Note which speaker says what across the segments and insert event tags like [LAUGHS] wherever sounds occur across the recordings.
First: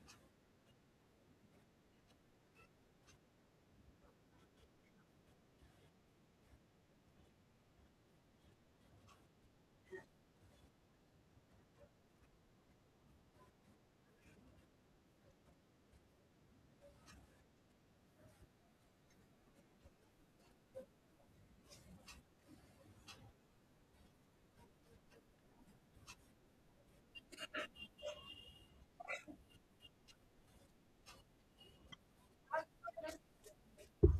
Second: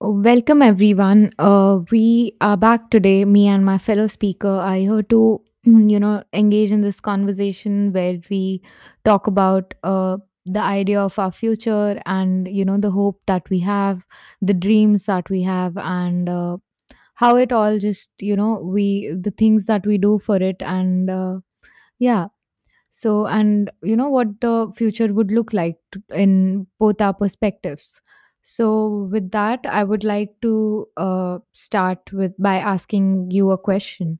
Speaker 1: Oh, welcome, everyone. We are back today. Me and my fellow speaker are here to, engage in this conversation where we talk about the idea of our future and, you know, the hope that we have, the dreams that we have, and how it all just, the things that we do for it. Yeah, and you know what the future would look like in both our perspectives. So, with that, I would like to start with by asking you a question.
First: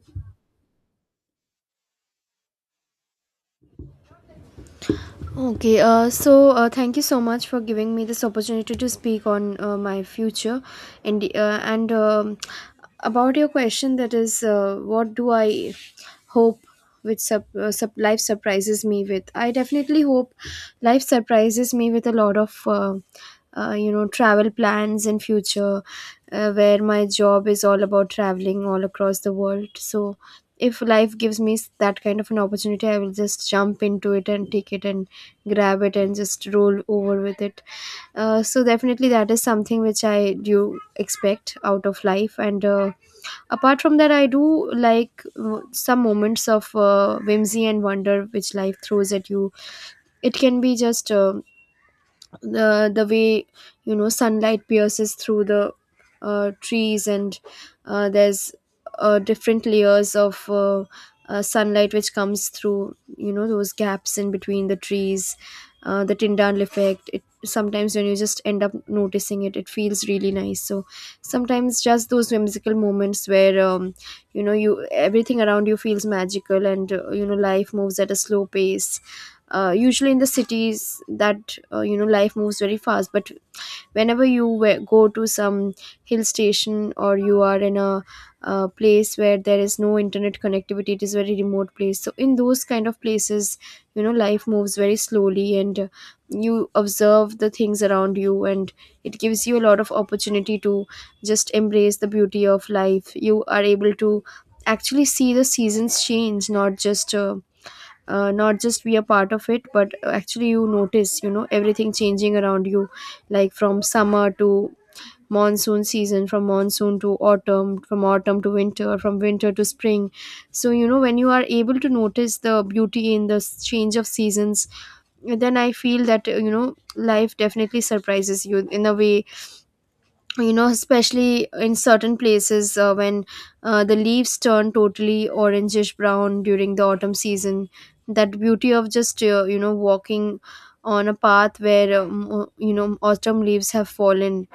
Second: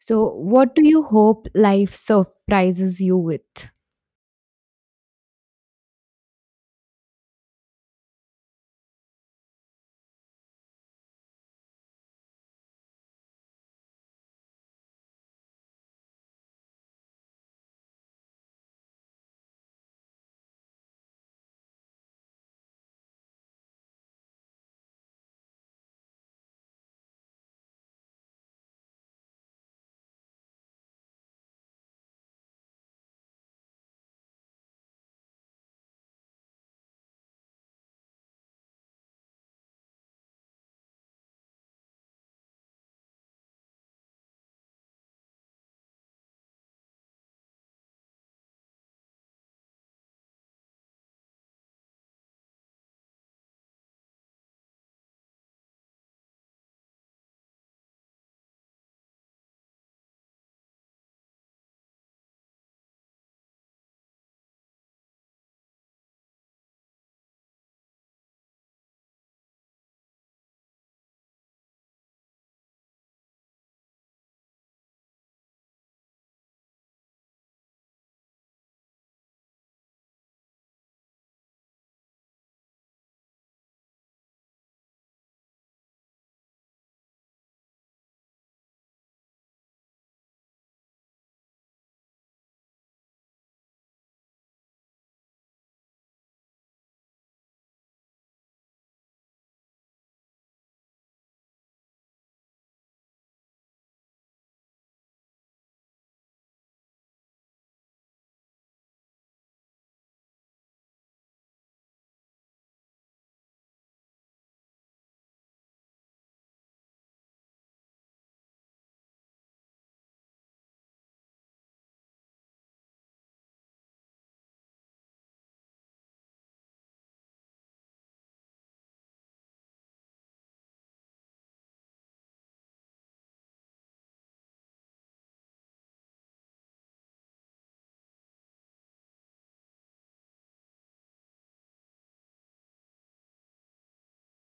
Speaker 1: So, what do you hope life surprises you with?
Speaker 2: Thank you so much for giving me this opportunity to speak on my future, and about your question, that is, what do I hope which sup sup life surprises me with? I definitely hope life surprises me with a lot of travel plans in future, where my job is all about traveling all across the world. So if life gives me that kind of an opportunity, I will just jump into it and take it and grab it and just roll over with it. So definitely that is something which I do expect out of life, and apart from that I do like some moments of whimsy and wonder which life throws at you. It can be just the way sunlight pierces through the trees, and there's different layers of sunlight which comes through, those gaps in between the trees. Uh, the Tyndall effect, it sometimes, when you just end up noticing it, it feels really nice. So sometimes just those whimsical moments where, you, everything around you feels magical, and life moves at a slow pace. Usually in the cities that, life moves very fast, but whenever you go to some hill station, or you are in a place where there is no internet connectivity, it is very remote place, so in those kind of places, life moves very slowly, and you observe the things around you, and it gives you a lot of opportunity to just embrace the beauty of life. You are able to actually see the seasons change, not just not just be a part of it, but actually you notice, everything changing around you, like from summer to monsoon season, from monsoon to autumn, from autumn to winter, from winter to spring. So when you are able to notice the beauty in the change of seasons, then I feel that, life definitely surprises you in a way. Especially in certain places, when the leaves turn totally orangish brown during the autumn season, that beauty of just, walking on a path where, autumn leaves have fallen,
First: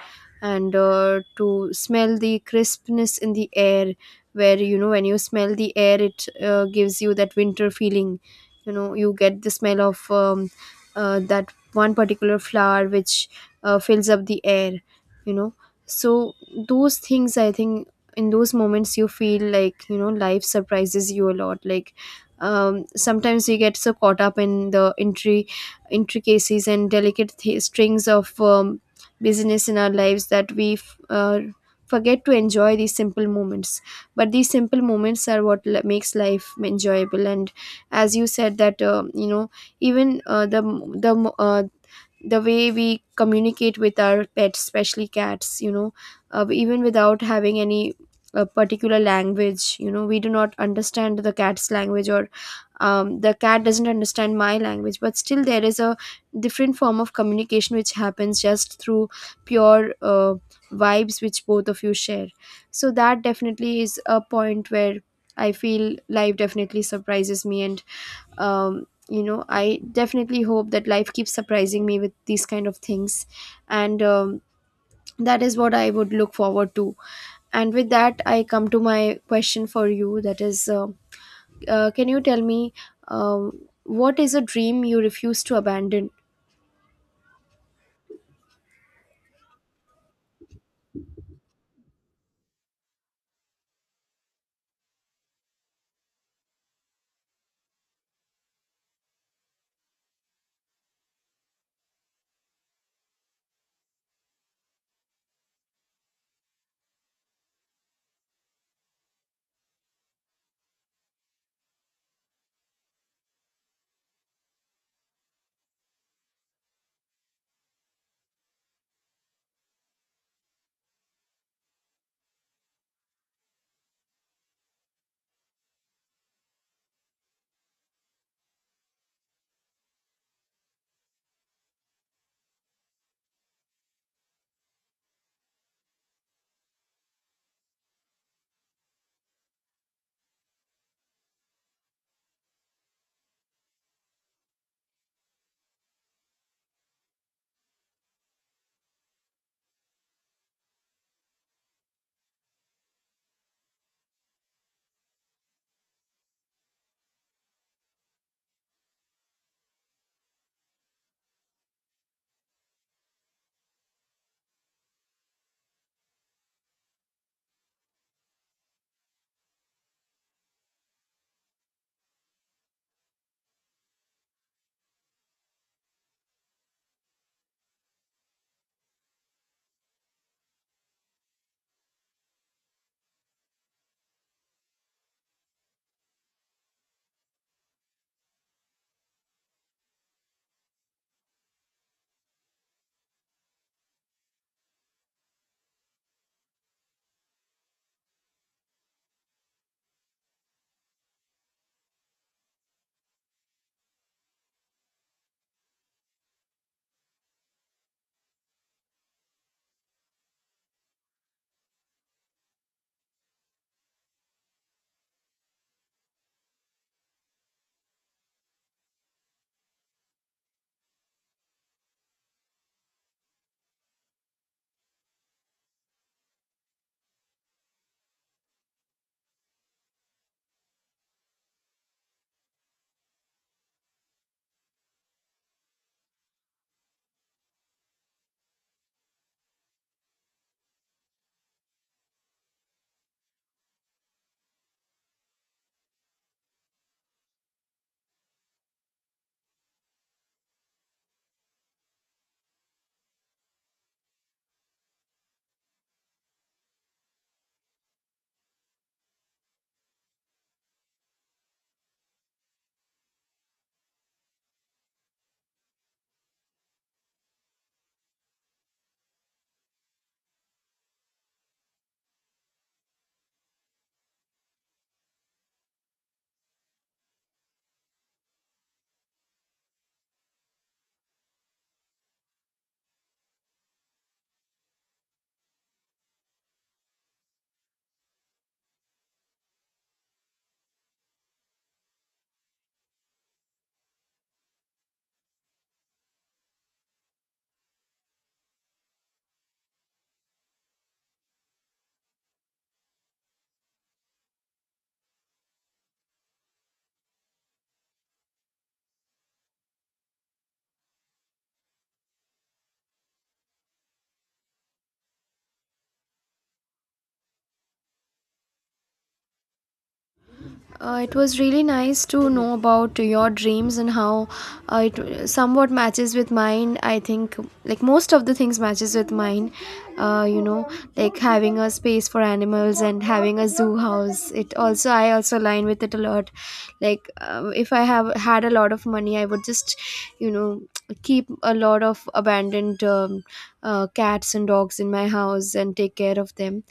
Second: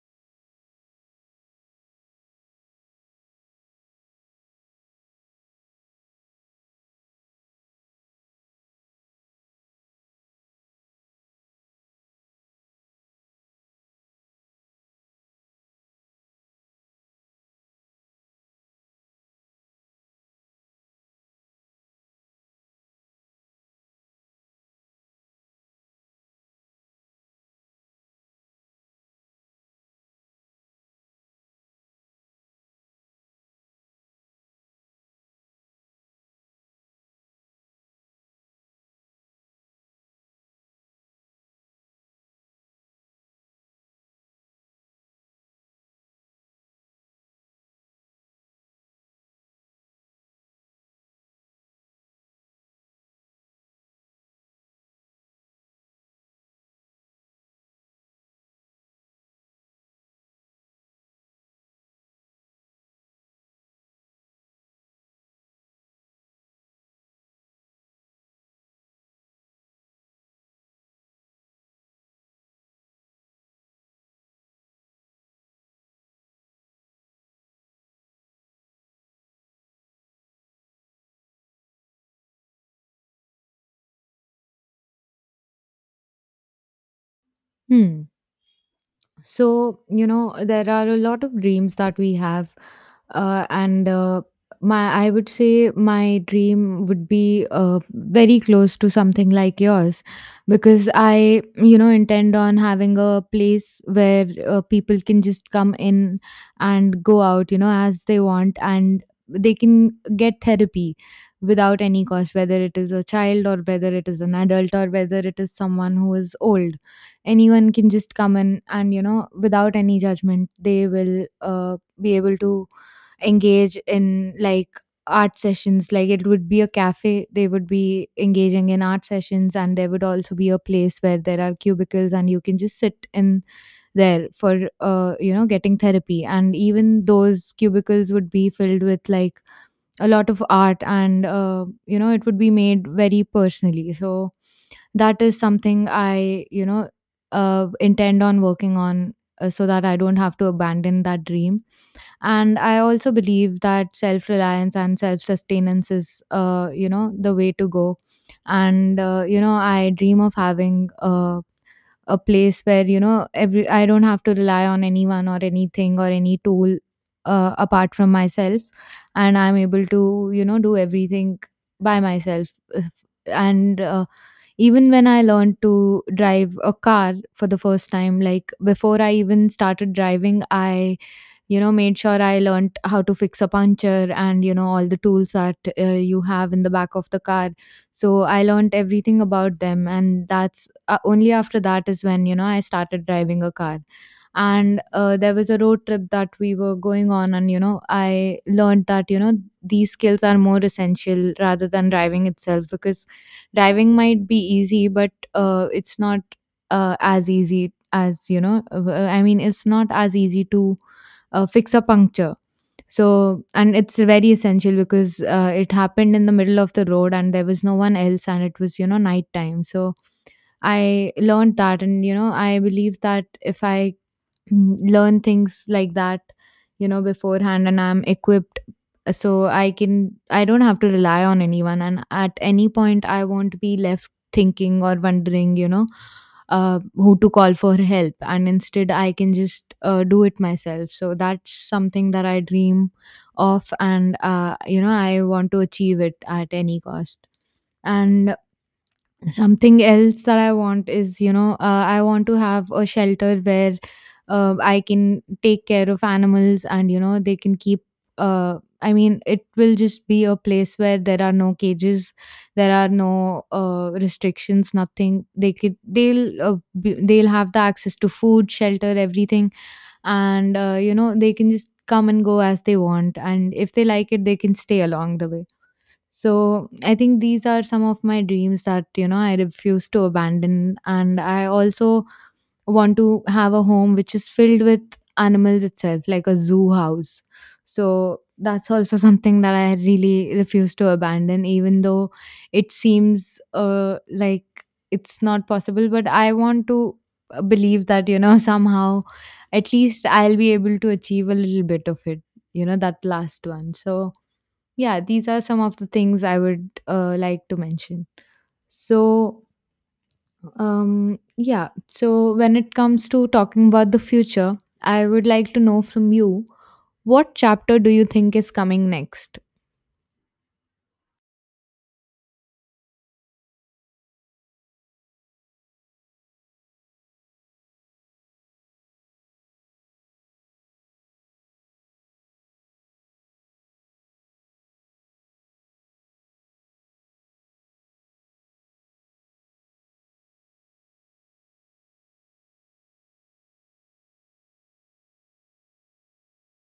Speaker 2: and to smell the crispness in the air, where when you smell the air, it gives you that winter feeling. You get the smell of that one particular flower which fills up the air, you know so those things, I think, in those moments you feel like, life surprises you a lot. Like, sometimes we get so caught up in the intricacies and delicate strings of, business in our lives, that we forget to enjoy these simple moments. But these simple moments are what makes life enjoyable. And as you said that, even, the way we communicate with our pets, especially cats, even without having any particular language, we do not understand the cat's language, or, the cat doesn't understand my language, but still there is a different form of communication which happens just through pure vibes, which both of you share. So that definitely is a point where I feel life definitely surprises me. And, um, I definitely hope that life keeps surprising me with these kind of things. And That is what I would look forward to. And with that I come to my question for you, that is, can you tell me, um what is a dream you refuse to abandon?
Speaker 1: Hmm. So, you know, there are a lot of dreams that we have. Uh, and uh, I would say my dream would be very close to something like yours, because I, you know, intend on having a place where people can just come in and go out, you know, as they want, and they can get therapy without any cost, whether it is a child or whether it is an adult or whether it is someone who is old. Anyone can just come in, and you know, without any judgment, they will be able to engage in like art sessions. Like it would be a cafe. They would be engaging in art sessions, and there would also be a place where there are cubicles, and you can just sit in there for you know, getting therapy. And even those cubicles would be filled with like a lot of art, and you know, it would be made very personally. So that is something I, you know, intend on working on, so that I don't have to abandon that dream. And I also believe that self reliance and self sustenance is, you know, the way to go. And you know, I dream of having a a place where, you know, every I don't have to rely on anyone or anything or any tool apart from myself, and I'm able to, you know, do everything by myself. If- and Even when I learned to drive a car for the first time, like before I even started driving, I, you know, made sure I learnt how to fix a puncture, and you know, all the tools that you have in the back of the car. So I learnt everything about them, and that's, only after that is when, you know, I started driving a car. And there was a road trip that we were going on, and you know, I learned that, you know, these skills are more essential rather than driving itself, because driving might be easy, but it's not as easy as, you know, I mean, it's not as easy to fix a puncture. So, and it's very essential, because it happened in the middle of the road, and there was no one else, and it was, you know, nighttime. So, I learned that, and, you know, I believe that if I learn things like that, you know, beforehand and I'm equipped, so I can, I don't have to rely on anyone, and at any point I won't be left thinking or wondering, you know, who to call for help. And instead, I can just do it myself. So that's something that I dream of, and you know, I want to achieve it at any cost. And something else that I want is, you know, I want to have a shelter where I can take care of animals, and you know, they can keep, I mean, it will just be a place where there are no cages, there are no restrictions, nothing. They could, they'll they'll have the access to food, shelter, everything. And you know, they can just come and go as they want, and if they like it, they can stay along the way. So I think these are some of my dreams that, you know, I refuse to abandon. And I also want to have a home which is filled with animals itself, like a zoo house. So that's also [LAUGHS] something that I really refuse to abandon, even though it seems like it's not possible. But I want to believe that, you know, [LAUGHS] somehow at least I'll be able to achieve a little bit of it, you know, that last one. So yeah, these are some of the things I would like to mention. So um, yeah, so when it comes to talking about the future, I would like to know from you, what chapter do you think is coming next?
Speaker 2: It was really nice to know about your dreams and how it somewhat matches with mine. I think like most of the things matches with mine. Uh, you know, like having a space for animals and having a zoo house. It also I also align with it a lot. Like, if I have had a lot of money, I would just you know keep a lot of abandoned, cats and dogs in my house and take care of them.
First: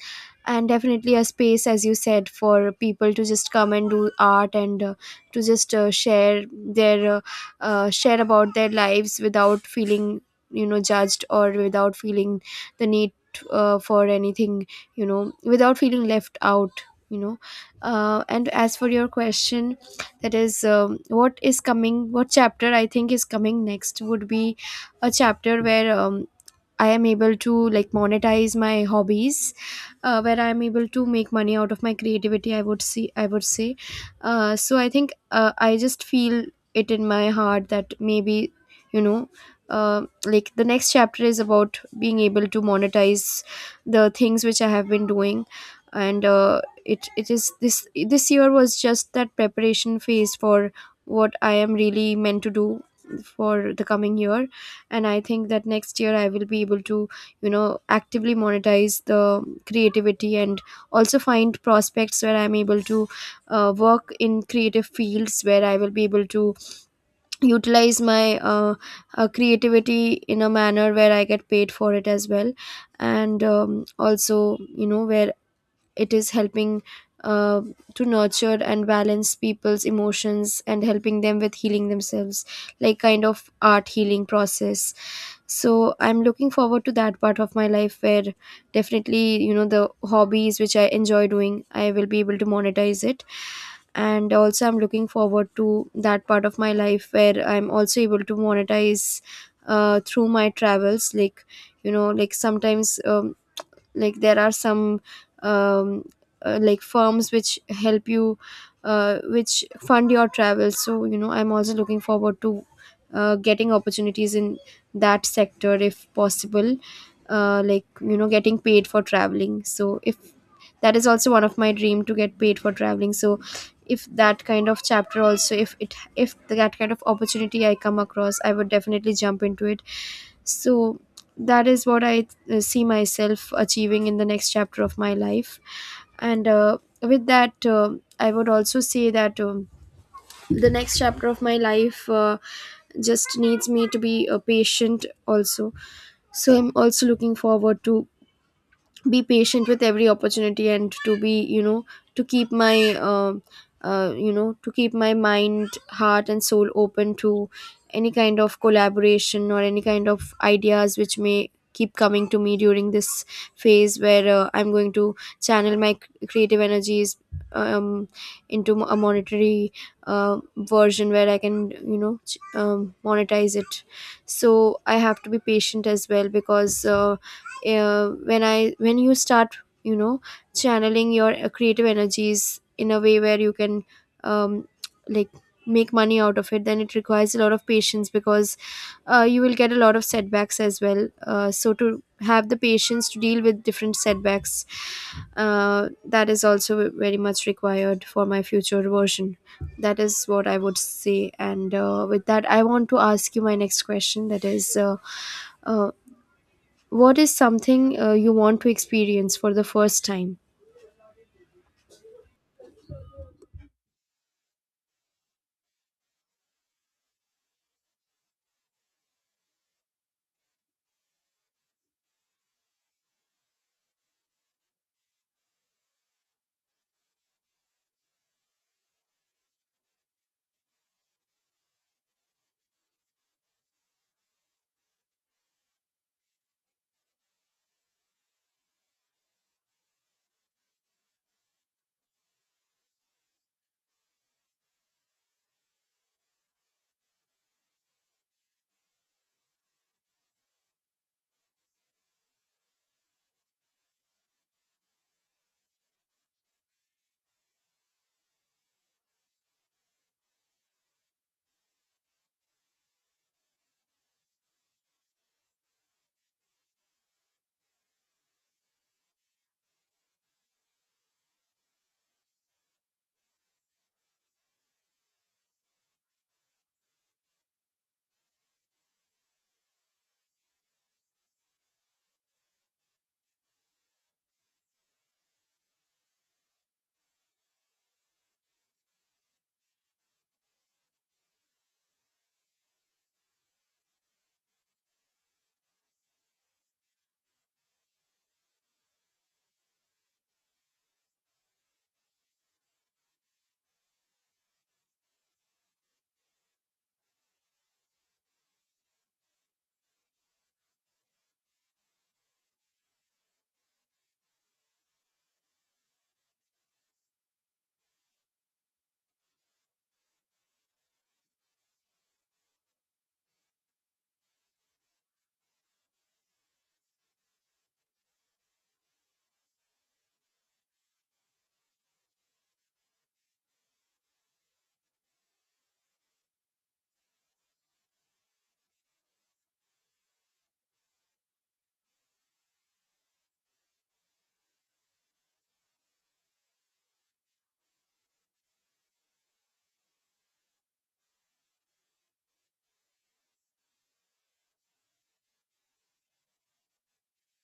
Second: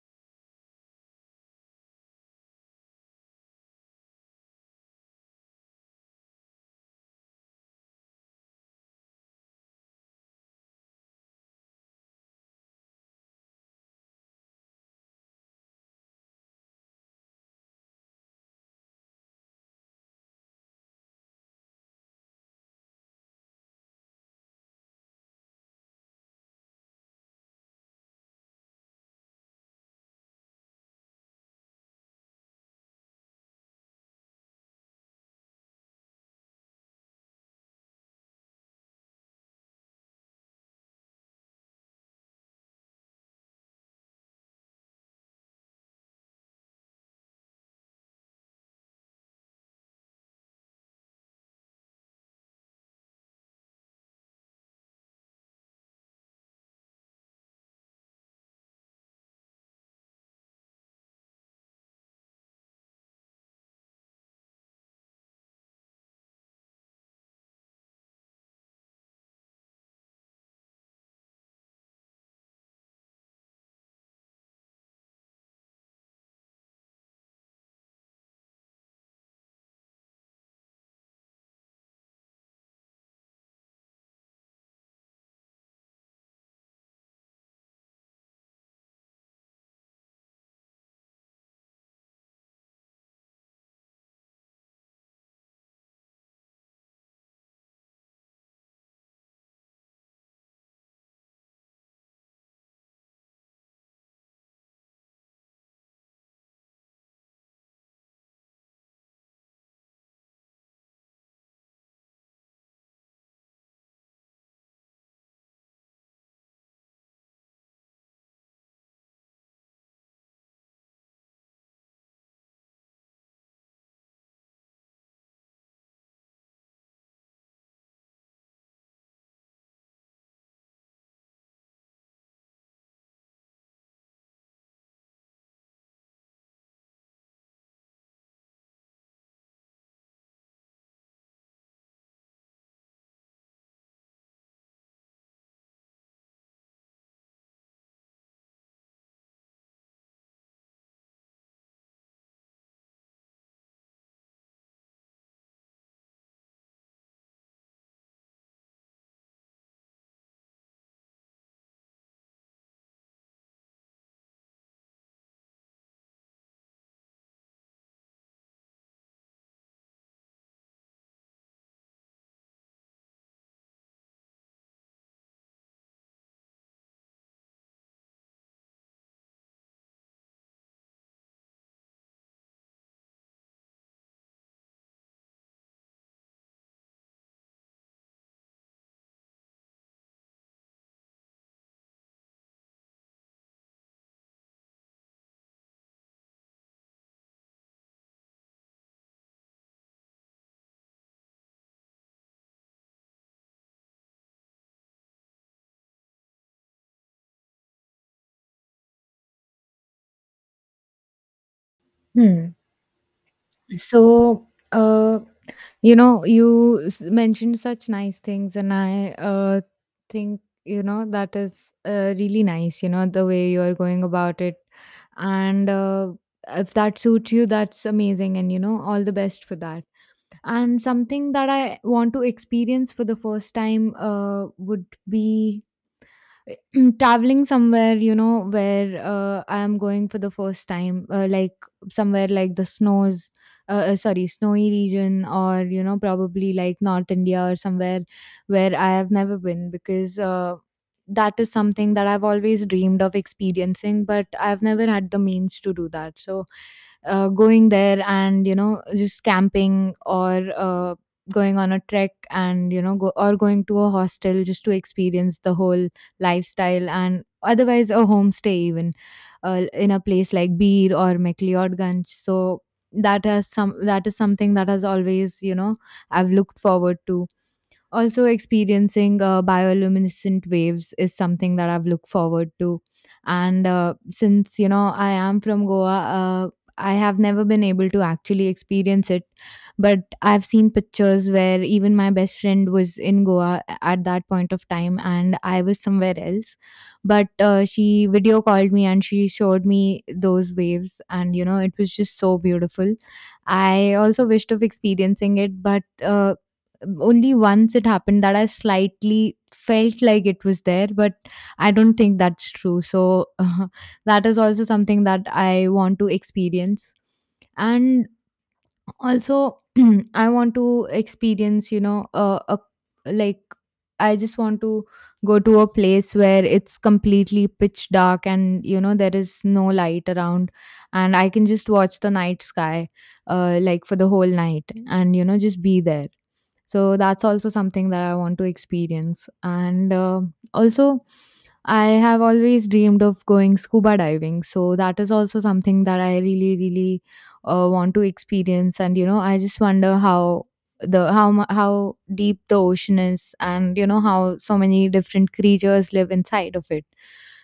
Speaker 2: And definitely a space, as you said, for people to just come and do art, and to just share about their lives without feeling, judged, or without feeling the need for anything, without feeling left out, And as for your question, that is, what chapter I think is coming next, would be a chapter where, I am able to like monetize my hobbies, where I am able to make money out of my creativity, I would say. So I think, I just feel it in my heart that maybe, you know, like the next chapter is about being able to monetize the things which I have been doing, and it is this year was just that preparation phase for what I am really meant to do for the coming year. And I think that next year I will be able to actively monetize the creativity, and also find prospects where I'm able to work in creative fields, where I will be able to utilize my creativity in a manner where I get paid for it as well, and also where it is helping uh, to nurture and balance people's emotions and helping them with healing themselves, like kind of art healing process. So I'm looking forward to that part of my life where definitely, the hobbies which I enjoy doing, I will be able to monetize it. And also I'm looking forward to that part of my life where I'm also able to monetize through my travels, like like sometimes, like there are some, um, like firms which help you, which fund your travel. So I'm also looking forward to getting opportunities in that sector if possible. Like, getting paid for traveling. So, if, that is also one of my dream, to get paid for traveling. So if that kind of chapter also, if it, if that kind of opportunity I come across, I would definitely jump into it. So that is what I see myself achieving in the next chapter of my life. And with that, I would also say that, the next chapter of my life just needs me to be patient also. So I'm also looking forward to be patient with every opportunity, and to be, to keep my, to keep my mind, heart and soul open to any kind of collaboration or any kind of ideas which may keep coming to me during this phase where, I'm going to channel my creative energies, um, into a monetary version where I can, monetize it. So I have to be patient as well, because, when you start, channeling your creative energies in a way where you can, um, like make money out of it, then it requires a lot of patience, because you will get a lot of setbacks as well. Uh, so to have the patience to deal with different setbacks, that is also very much required for my future version. That is what I would say. And uh, with that I want to ask you my next question, that is, uh, what is something you want to experience for the first time?
Speaker 1: Hmm. So, uh, You know, you mentioned such nice things, and I think, you know, that is really nice, you know, the way you're going about it. And if that suits you, that's amazing. And, you know, all the best for that. And something that I want to experience for the first time would be [CLEARS THROAT] traveling somewhere, you know, where I am going for the first time, like somewhere like the snows, sorry, snowy region, or you know, probably like North India or somewhere where I have never been, because that is something that I've always dreamed of experiencing, but I've never had the means to do that. So going there and you know, just camping, or going on a trek, and you know, go or going to a hostel just to experience the whole lifestyle, and otherwise a homestay even, in a place like Bir or McLeodganj. So that has some that is something that has always, you know, I've looked forward to. Also, experiencing bioluminescent waves is something that I've looked forward to. And since, you know, I am from Goa, I have never been able to actually experience it. But I've seen pictures where even my best friend was in Goa at that point of time, and I was somewhere else. But she video called me and she showed me those waves. And, you know, it was just so beautiful. I also wished of experiencing it, but only once it happened that I slightly felt like it was there, but I don't think that's true. So [LAUGHS] that is also something that I want to experience. And also, [CLEARS THROAT] I want to experience, you know, like, I just want to go to a place where it's completely pitch dark, and, you know, there is no light around, and I can just watch the night sky, like for the whole night, and, you know, just be there. So that's also something that I want to experience. And also, I have always dreamed of going scuba diving, so that is also something that I really really want to experience. And you know, I just wonder how how deep the ocean is, and you know, how so many different creatures live inside of it.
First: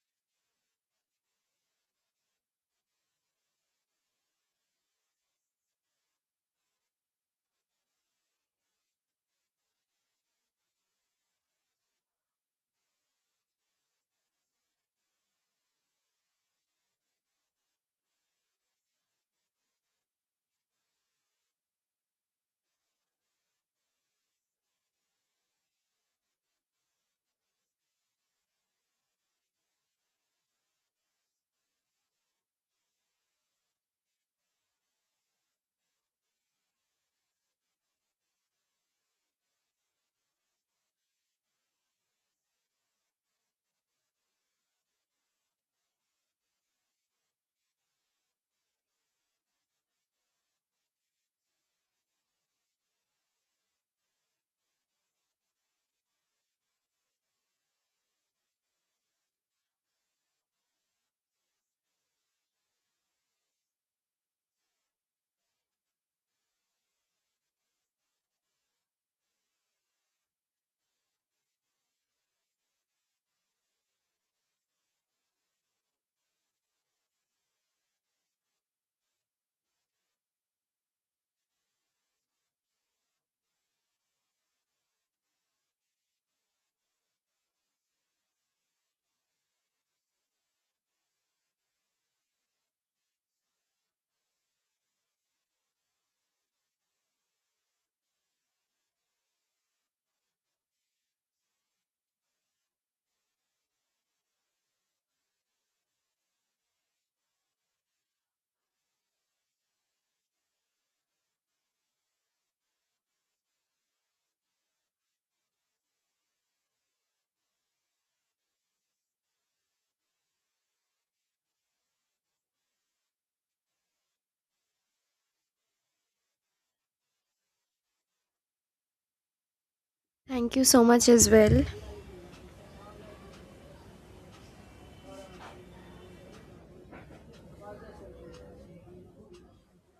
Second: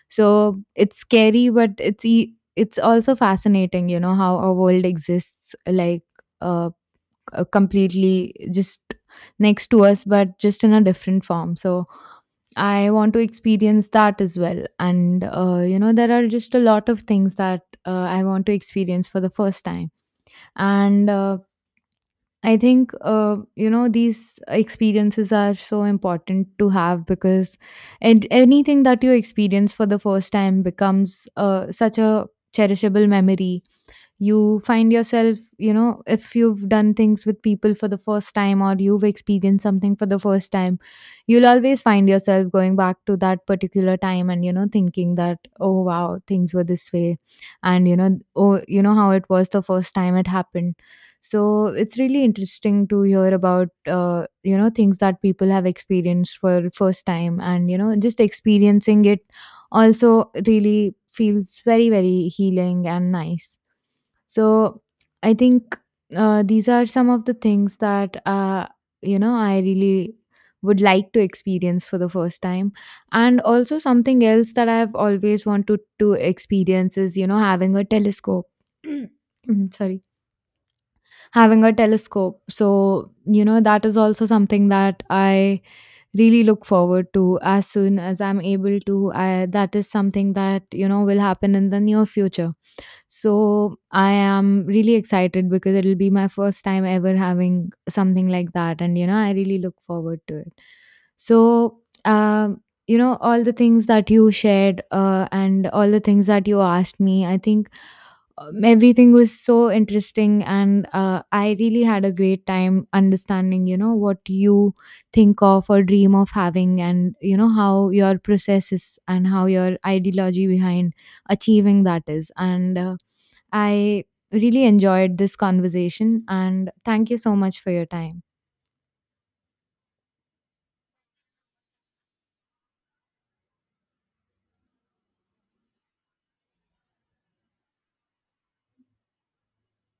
Speaker 1: So it's scary, but it's also fascinating, you know, how our world exists, like uh, completely just next to us, but just in a different form. So I want to experience that as well. And you know, there are just a lot of things that I want to experience for the first time. And I think you know, these experiences are so important to have, because, and anything that you experience for the first time becomes such a cherishable memory. You find yourself, you know, if you've done things with people for the first time, or you've experienced something for the first time, you'll always find yourself going back to that particular time, and you know, thinking that oh wow, things were this way, and you know, oh, you know, how it was the first time it happened. So it's really interesting to hear about, you know, things that people have experienced for first time, and you know, just experiencing it also really feels very very healing and nice. So I think these are some of the things that you know, I really would like to experience for the first time. And also something else that I've always wanted to experience is, you know, having a telescope. [CLEARS THROAT] Sorry, having a telescope. So, you know, that is also something that I really look forward to, as soon as I'm able to. I, that is something that, you know, will happen in the near future. So I am really excited, because it'll be my first time ever having something like that. And, you know, I really look forward to it. So, you know, all the things that you shared and all the things that you asked me, I think, everything was so interesting. And I really had a great time understanding, you know, what you think of or dream of having, and, you know, how your process is, and how your ideology behind achieving that is. And, I really enjoyed this conversation, and thank you so much for your time.
Speaker 2: Thank you so much as well.